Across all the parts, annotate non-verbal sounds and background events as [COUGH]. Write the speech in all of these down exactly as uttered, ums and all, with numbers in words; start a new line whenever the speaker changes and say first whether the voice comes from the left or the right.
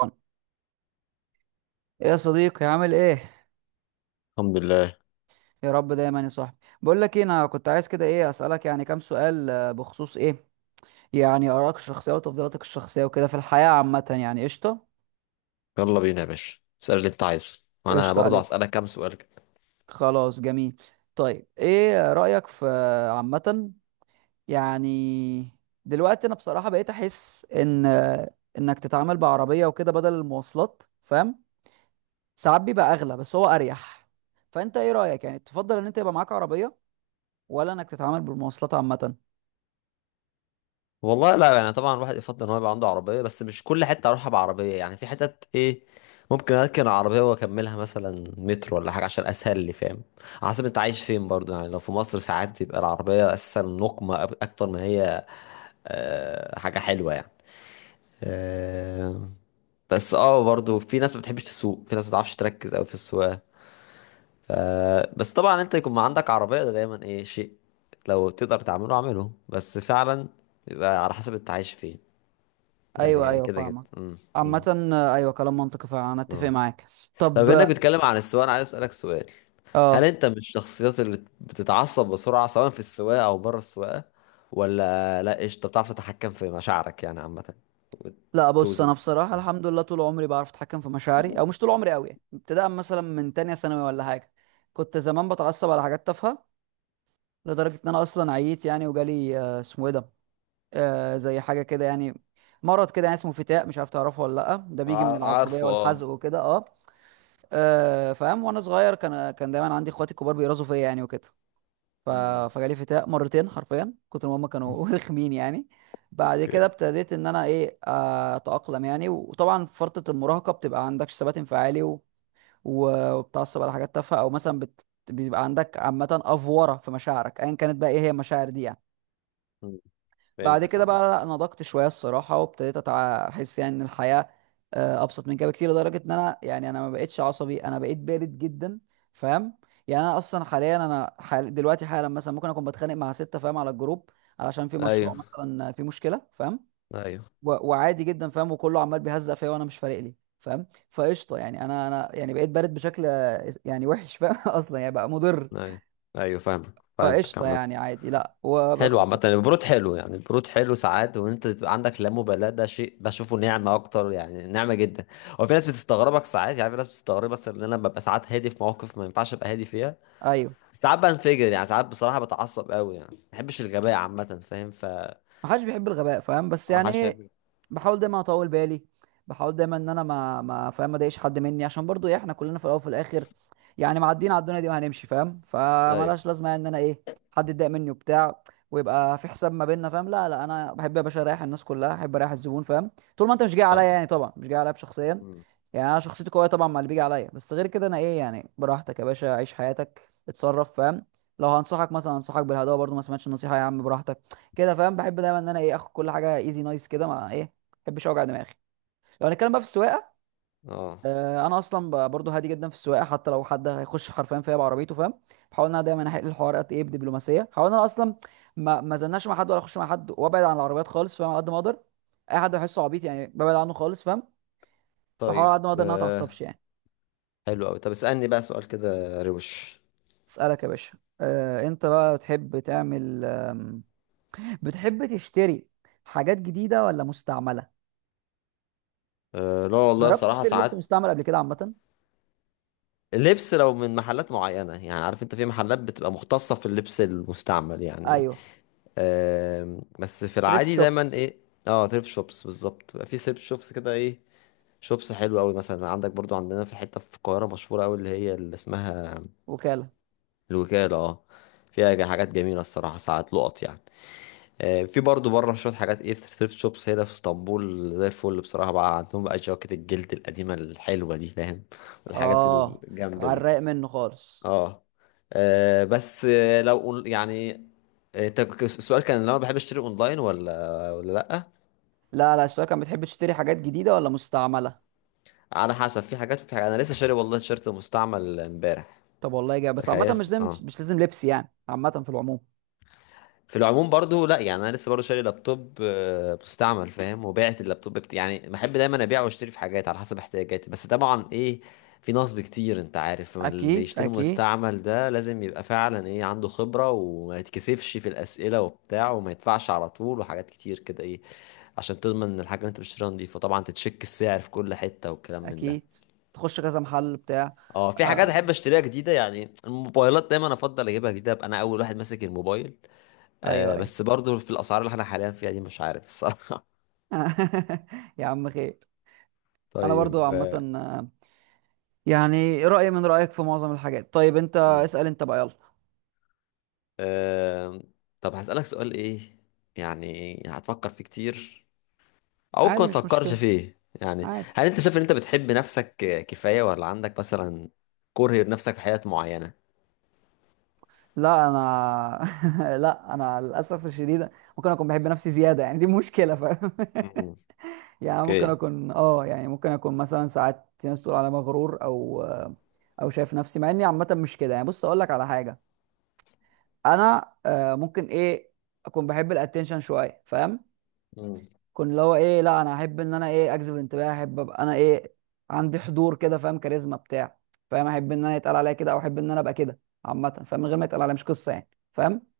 right: ايه؟ يا صديقي، عامل ايه؟
left: الحمد لله.
right: يا رب دايما يا صاحبي. بقول لك ايه، انا كنت عايز كده ايه اسالك يعني كام سؤال، آه، بخصوص ايه يعني ارائك الشخصيه وتفضيلاتك الشخصيه وكده في الحياه عامه. يعني قشطه.
left: يلا بينا يا باشا، اسأل اللي انت عايزه، وانا
right: قشطه
left: برضو
right: عليك.
left: هسألك كام سؤال كده.
right: خلاص، جميل. طيب ايه رايك في آه، عامه يعني دلوقتي؟ انا بصراحه بقيت احس ان آه، انك تتعامل بعربيه وكده بدل المواصلات، فاهم؟ ساعات بيبقى اغلى بس هو اريح. فانت ايه رايك يعني، تفضل ان انت يبقى معاك عربيه، ولا انك تتعامل بالمواصلات عامه؟
left: والله لا يعني، طبعا الواحد يفضل ان هو يبقى عنده عربية، بس مش كل حتة اروحها بعربية. يعني في حتت ايه ممكن اركن عربية واكملها مثلا مترو ولا حاجة، عشان اسهل لي، فاهم؟ على حسب انت عايش فين برضو، يعني لو في مصر ساعات بيبقى العربية اساسا نقمة أب- اكتر ما هي آه، حاجة حلوة يعني. آه، بس اه برضو في ناس ما بتحبش تسوق، في ناس ما بتعرفش تركز قوي في السواقة. ف... بس طبعا انت يكون ما عندك عربية ده دايما ايه شيء، لو تقدر تعمله اعمله بس فعلا. يبقى على حسب انت عايش فين. ده
right: ايوه
left: يعني
right: ايوه،
left: كده كده
right: فاهمك
left: امم
right: عامة.
left: امم
right: آه، ايوه، كلام منطقي فعلا، انا اتفق
left: اه.
right: معاك.
left: طب
right: طب اه،
left: انك بتتكلم عن السواقة، انا عايز اسألك سؤال: هل
right: آه،
left: انت من الشخصيات اللي بتتعصب بسرعة، سواء في السواقة او بره السواقة؟ ولا لا، قشطة بتعرف تتحكم في مشاعرك يعني عامة
right: لا بص،
left: وتوزن؟
right: انا بصراحة الحمد لله طول عمري بعرف اتحكم في مشاعري، او مش طول عمري قوي يعني، ابتداء مثلا من تانية ثانوي ولا حاجة. كنت زمان بتعصب على حاجات تافهة لدرجة ان انا اصلا عييت يعني، وجالي آه، اسمه ايه ده، آه، زي حاجة كده يعني، مرض كده يعني اسمه فتاق، مش عارف تعرفه ولا لا؟ ده بيجي من
left: ع-
right: العصبية
left: عارفه اه.
right: والحزق وكده. اه، آه، فاهم؟ وانا صغير كان كان دايما عندي اخواتي الكبار بيرازوا فيا يعني وكده. ف...
left: امم
right: فجالي فتاق مرتين حرفيا كتر ما هما كانوا [LAUGHS]
left: [LAUGHS]
right: رخمين يعني. بعد كده
left: اوكي.
right: ابتديت ان انا ايه آه، اتاقلم يعني، وطبعا في فتره المراهقه بتبقى عندكش ثبات انفعالي و... و- وبتعصب على حاجات تافهه، او مثلا بت... بيبقى عندك عامه افوره في مشاعرك ايا كانت، بقى ايه هي المشاعر دي يعني.
left: أمم،
right: بعد
left: فهمتك
right: كده
left: عامة.
right: بقى لا، نضجت شويه الصراحه، وابتديت أتع- احس يعني ان الحياه آه، ابسط من كده بكتير، لدرجه ان انا يعني انا ما بقتش عصبي، انا بقيت بارد جدا. فاهم؟ يعني انا اصلا حاليا، انا حال دلوقتي حالا مثلا ممكن اكون بتخانق مع سته، فاهم؟ على الجروب علشان في مشروع
left: ايوه،
right: مثلا، في مشكله، فاهم؟
left: ايوه،
right: و- وعادي جدا فاهم، وكله عمال بيهزق فيا وانا مش فارق لي، فاهم؟ فقشطه يعني، انا انا يعني بقيت بارد بشكل آه، يعني وحش، فاهم؟ [LAUGHS] اصلا يعني بقى مضر.
left: ايوه، ايوه فاهمك، فهمتك
right: فقشطه
left: عامة.
right: يعني، عادي. لا،
left: حلو،
right: وبخص.
left: عامة البرود حلو، يعني البرود حلو ساعات، وان انت تبقى عندك لا مبالاة ده شيء بشوفه نعمة اكتر، يعني نعمة جدا. هو في ناس بتستغربك ساعات، يعني في ناس بتستغرب بس ان انا ببقى ساعات هادي في مواقف ما ينفعش ابقى هادي فيها.
right: ايوه،
left: ساعات بنفجر يعني، ساعات بصراحة بتعصب قوي يعني، ما بحبش الغباء عامة. فاهم ف
right: ما حدش بيحب الغباء، فاهم؟ بس
left: ما
right: يعني
left: حدش
right: ايه،
left: بيحب.
right: بحاول دايما اطول بالي، بحاول دايما ان انا ما ما فاهم ما اضايقش حد مني، عشان برضو ايه، احنا كلنا في الاول وفي الاخر يعني معديين على الدنيا دي وهنمشي، فاهم؟
left: ايوه.
right: فمالهاش لازمه يعني ان انا ايه حد يتضايق مني وبتاع ويبقى في حساب ما بيننا، فاهم؟ لا لا، انا بحب يا باشا اريح الناس كلها، احب اريح الزبون، فاهم؟ طول ما انت مش جاي عليا
left: اه.
right: يعني، طبعا مش جاي عليا بشخصيا،
left: أمم.
right: يعني انا شخصيتي قويه طبعا مع اللي بيجي عليا، بس غير كده انا ايه يعني براحتك يا باشا، عيش حياتك، اتصرف، فاهم؟ لو هنصحك مثلا انصحك بالهدوء، برضو ما سمعتش النصيحه يا عم براحتك كده، فاهم؟ بحب دايما ان انا ايه اخد كل حاجه ايزي نايس كده، مع ايه، ما بحبش اوجع دماغي. لو هنتكلم بقى في السواقه،
left: اه.
right: آه، انا اصلا ب- برضو هادي جدا في السواقه، حتى لو حد هيخش حرفيا فيا بعربيته، فاهم؟ بحاول ان انا دايما احل الحوار قد ايه بدبلوماسيه، بحاول ان انا اصلا ما ما زلناش مع حد، ولا اخش مع حد، وابعد عن العربيات خالص، فاهم؟ على قد ما اقدر، اي حد بحسه عبيط يعني ببعد عنه خالص، فاهم؟ بحاول على
left: طيب
right: قد ما اقدر ان انا ما اتعصبش
left: آه.
right: يعني.
left: حلو قوي. طب اسألني بقى سؤال كده روش.
right: اسالك يا باشا، أه انت بقى بتحب تعمل آم، بتحب تشتري حاجات جديده ولا مستعمله؟
left: آه. لا والله
right: جربت
left: بصراحة
right: تشتري لبس
left: ساعات.
right: مستعمل قبل كده عامه؟
left: لبس، لو من محلات معينة، يعني عارف انت في محلات بتبقى مختصة في اللبس المستعمل يعني.
right: ايوه،
left: آم، بس في
right: تريفت
left: العادي دايما
right: شوبس.
left: ايه. اه، ثريفت شوبس بالظبط، بيبقى في ثريفت شوبس كده ايه شوبس حلوة قوي. مثلا عندك برضو عندنا في حتة في القاهرة مشهورة قوي، اللي هي اللي اسمها
right: وكالة.
left: الوكالة اه. فيها جا- حاجات جميلة الصراحة، ساعات لقط يعني. آه، في برضو بره شوية حاجات ايه في ثريفت شوبس هنا في اسطنبول زي الفل بصراحة، بقى عندهم بقى جواكت الجلد القديمة الحلوة دي، فاهم؟ والحاجات
right: اه،
left: الجامدة
right: على
left: دي.
right: الرايق منه خالص.
left: اه. آه، بس آه، لو أون- يعني آه، ت- ك- السؤال كان لو انا بحب اشتري اونلاين ولا ولا لا.
right: لا لا، الشباب كان بتحب تشتري حاجات جديدة ولا مستعملة؟
left: على حسب، في حاجات في حاجات انا لسه شاري والله تيشيرت مستعمل امبارح.
right: طب والله جاي، بس عامة
left: تخيل
right: مش لازم
left: اه.
right: مش لازم لبس يعني، عامة في العموم.
left: في العموم برضو لا يعني، انا لسه برضو شاري لابتوب آه، مستعمل فاهم، وبعت اللابتوب بت... يعني بحب دايما ابيع واشتري في حاجات على حسب احتياجاتي، بس طبعا ايه، في نصب كتير انت عارف. ما اللي
right: اكيد
left: يشتري
right: اكيد.
left: مستعمل ده لازم يبقى فعلا ايه، عنده خبرة وما يتكسفش في الاسئلة وبتاع وما يدفعش على طول وحاجات كتير كده ايه، عشان تضمن ان الحاجة اللي انت بتشتريها نضيفة. طبعا تتشك السعر في كل حتة والكلام من
right: اكيد،
left: ده.
right: تخش كذا محل بتاع.
left: اه، في حاجات احب
right: آه.
left: اشتريها جديدة، يعني الموبايلات دايما افضل اجيبها جديدة، ابقى انا اول واحد ماسك الموبايل.
right: ايوه
left: آه
right: ايوه.
left: بس برضو في الاسعار اللي احنا حاليا فيها دي، مش عارف الصراحه.
right: [LAUGHS] يا عم خير.
left: [LAUGHS]
right: انا برضو
left: طيب آه
right: عامة، آه، يعني رأيي من رأيك في معظم الحاجات. طيب انت
left: مم.
right: اسأل انت بقى يلا.
left: آه، طب هسألك سؤال ايه، يعني هتفكر فيه كتير او ممكن
right: عادي
left: ما
right: مش
left: تفكرش
right: مشكلة.
left: فيه: يعني
right: عادي.
left: هل انت شايف ان انت بتحب نفسك كفاية؟ ولا عندك مثلا كره لنفسك في حاجات معينة؟
right: لا انا [LAUGHS] لا انا للاسف الشديد ممكن اكون بحب نفسي زياده يعني، دي مشكله، فاهم؟
left: مم.
right: [LAUGHS] يعني ممكن
left: اوكي.
right: اكون اه، يعني ممكن اكون مثلا ساعات في ناس تقول على مغرور، او او شايف نفسي، مع اني عامه مش كده يعني. بص اقول لك على حاجه، انا آه، ممكن ايه اكون بحب الاتنشن شويه، فاهم؟
left: مم.
right: كنت اللي هو ايه، لا انا احب ان انا ايه اجذب انتباه، احب ابقى انا ايه عندي حضور كده، فاهم؟ كاريزما بتاع، فاهم؟ احب ان انا يتقال عليا كده، او احب ان انا ابقى كده عامه، فاهم؟ من غير ما يتقال عليا مش قصه يعني، فاهم؟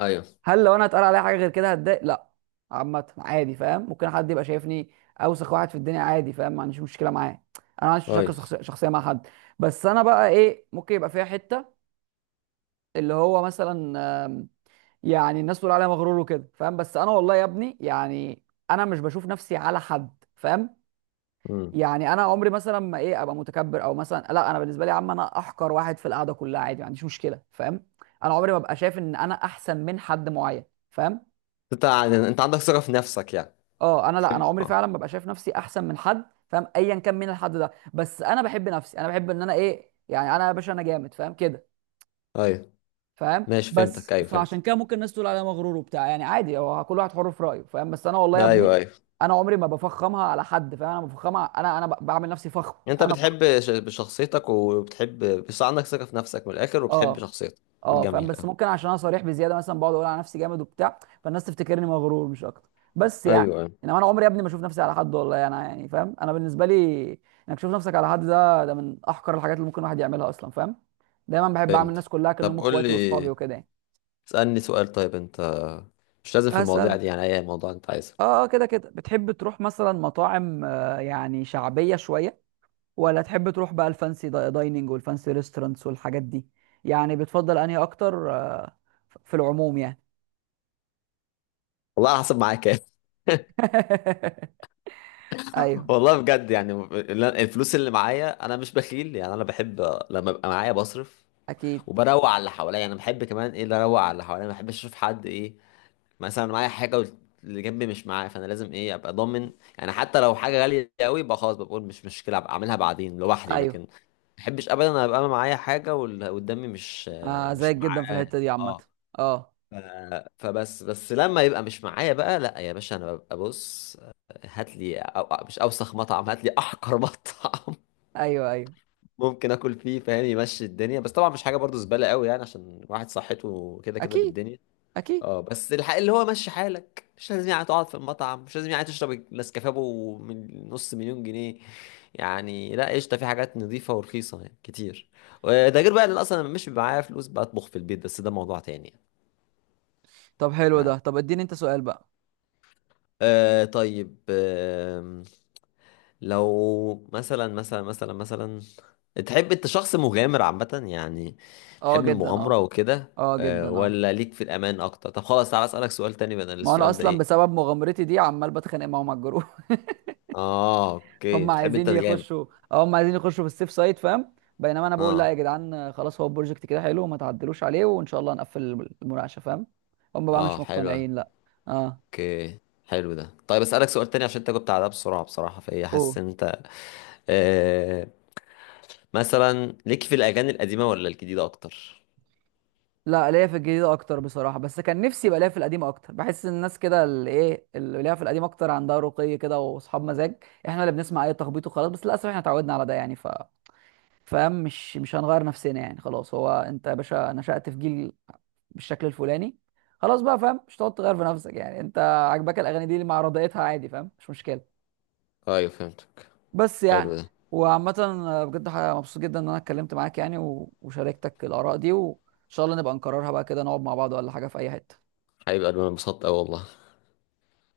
left: ايوه
right: هل لو انا اتقال عليا حاجه غير كده هتضايق؟ لا، عامه عادي، فاهم؟ ممكن حد يبقى شايفني اوسخ واحد في الدنيا عادي، فاهم؟ ما عنديش مشكله معاه، انا ما عنديش مشاكل
left: ايوه.
right: شخص- شخصيه مع حد. بس انا بقى ايه ممكن يبقى فيها حته اللي هو مثلا آم، يعني الناس تقول عليا مغرور وكده، فاهم؟ بس انا والله يا ابني يعني انا مش بشوف نفسي على حد، فاهم؟
left: مم.
right: يعني انا عمري مثلا ما ايه ابقى متكبر، او مثلا لا انا بالنسبه لي يا عم انا احقر واحد في القعده كلها عادي، ما عنديش مشكله، فاهم؟ انا عمري ما ابقى شايف ان انا احسن من حد معين، فاهم؟
left: انت انت عندك ثقة في نفسك يعني؟
right: اه، انا لا، انا
left: تحب
right: عمري
left: اه.
right: فعلا ما ببقى شايف نفسي احسن من حد، فاهم؟ ايا كان مين الحد ده، بس انا بحب نفسي، انا بحب ان انا ايه يعني، انا يا باشا انا جامد، فاهم كده؟
left: ايوه.
right: فاهم؟
left: ماشي، فهمتك
right: بس
left: ايوه
right: فعشان
left: فهمتك.
right: كده ممكن الناس تقول عليا مغرور وبتاع يعني، عادي هو كل واحد حر في رايه، فاهم؟ بس انا والله يا ابني
left: ايوه ايوه.
right: انا عمري ما بفخمها على حد، فاهم؟ انا بفخمها، انا انا ب- بعمل نفسي فخم.
left: انت
right: انا فخم.
left: بتحب ش- شخصيتك وبتحب، بس عندك ثقة في نفسك من الاخر وبتحب
right: اه.
left: شخصيتك.
right: اه، فاهم؟
left: جميل
right: بس
left: أوي.
right: ممكن عشان انا صريح بزياده مثلا بقعد اقول على نفسي جامد وبتاع، فالناس تفتكرني مغرور مش اكتر. بس يعني
left: ايوه أيوة.
right: انما انا عمري يا ابني ما اشوف نفسي على حد، والله انا يعني، فاهم؟ انا بالنسبه لي انك تشوف نفسك على حد ده ده من احقر الحاجات اللي ممكن الواحد يعملها اصلا، فاهم؟ دايما بحب اعمل
left: فهمت.
right: الناس كلها كانهم
left: طب قول لي،
right: اخواتي واصحابي وكده يعني.
left: اسألني سؤال طيب انت، مش لازم في المواضيع
right: هسألك
left: دي، يعني اي موضوع انت عايزه.
right: اه، آه، كده كده بتحب تروح مثلا مطاعم آه، يعني شعبيه شويه، ولا تحب تروح بقى الفانسي دا- دايننج والفانسي ريستورانتس والحاجات دي؟ يعني بتفضل انهي اكتر آه، ف- في العموم يعني؟
left: والله على حسب معايا كام.
right: [LAUGHS]
left: [LAUGHS]
right: ايوه
left: والله بجد يعني، اللي- أنا- الفلوس اللي معايا انا مش بخيل يعني، انا بحب لما ببقى معايا بصرف
right: اكيد.
left: وبروق على اللي حواليا. يعني انا بحب كمان ايه، اللي اروق على اللي حواليا، ما بحبش اشوف حد ايه مثلا معايا حاجه واللي جنبي مش معاه، فانا لازم ايه ابقى ضامن. يعني حتى لو حاجه غاليه قوي، يبقى خلاص بقول مش مشكله، ابقى اعملها بعدين لوحدي، لكن
right: ايوه،
left: ما بحبش ابدا ابقى انا معايا حاجه واللي قدامي مش
right: آه
left: مش
right: زيك جدا في
left: معاه
right: الحته دي عامه.
left: اه.
right: اه.
left: ف- فبس بس لما يبقى مش معايا بقى، لا يا باشا انا ببقى بص، هات لي أو مش اوسخ مطعم، هات لي احقر [LAUGHS] مطعم
right: ايوه ايوه.
left: ممكن اكل فيه فاهم، يمشي الدنيا. بس طبعا مش حاجه برضو زباله قوي يعني، عشان واحد صحته كده كده
right: اكيد
left: بالدنيا.
right: اكيد.
left: اه، بس الحق اللي هو مشي حالك، مش لازم يعني تقعد في المطعم، مش لازم يعني تشرب النسكافيه أبو من نص مليون جنيه. يعني لا قشطه، في حاجات نظيفه ورخيصه يعني كتير. وده غير بقى ان اصلا أنا مش بيبقى معايا فلوس، بطبخ في البيت، بس ده موضوع تاني يعني.
right: طب حلو
left: آه
right: ده، طب اديني انت سؤال بقى.
left: آه، طيب آه لو مثلا مثلا مثلا مثلا تحب انت شخص مغامر عامة يعني،
right: اه
left: تحب
right: جدا،
left: المغامرة
right: اه.
left: وكده
right: اه جدا،
left: آه؟
right: اه.
left: ولا ليك في الأمان أكتر؟ طب خلاص تعالى أسألك سؤال تاني بدل
right: ما انا
left: السؤال ده
right: اصلا
left: إيه.
right: بسبب مغامرتي دي عمال بتخانق معاهم على الجروب. [LAUGHS]
left: اه اوكي،
right: هم
left: بتحب
right: عايزين
left: انت الجامد.
right: يخشوا. اه، هم عايزين يخشوا في السيف سايت، فاهم؟ بينما انا بقول لا
left: اه،
right: يا جدعان، آه، خلاص هو البروجكت كده حلو، ما تعدلوش عليه، وان شاء الله هنقفل الم- المناقشه، فاهم؟ هم بقى مش
left: اه، حلو
right: مقتنعين لا. اه.
left: اوكي. حلو ده. طيب اسالك سؤال تاني عشان انت جبت على ده بسرعه بصراحه، فهي
right: قول.
left: حاسس ان انت آه، مثلا ليك في الاغاني القديمه ولا الجديده اكتر؟
right: لا، ليا في الجديدة أكتر بصراحة، بس كان نفسي يبقى ليا في القديم أكتر. بحس إن الناس كده اللي إيه اللي ليها في القديم أكتر عندها رقي كده وأصحاب مزاج، إحنا اللي بنسمع أي تخبيط وخلاص. بس للأسف إحنا اتعودنا على ده يعني، ف فاهم؟ مش مش هنغير نفسنا يعني، خلاص هو أنت يا باشا نشأت في جيل بالشكل الفلاني، خلاص بقى، فاهم؟ مش هتقعد تغير في نفسك يعني، أنت عاجباك الأغاني دي اللي مع رضايتها، عادي فاهم، مش مشكلة.
left: ايوه فهمتك.
right: بس يعني
left: حلو ده.
right: وعامة، آه، بجد ح- مبسوط جدا إن أنا اتكلمت معاك يعني و- وشاركتك الآراء دي، وإن شاء الله نبقى نكررها بقى كده، نقعد مع بعض ولا حاجة في أي حتة.
left: هيبقى انا انبسطت اوي والله.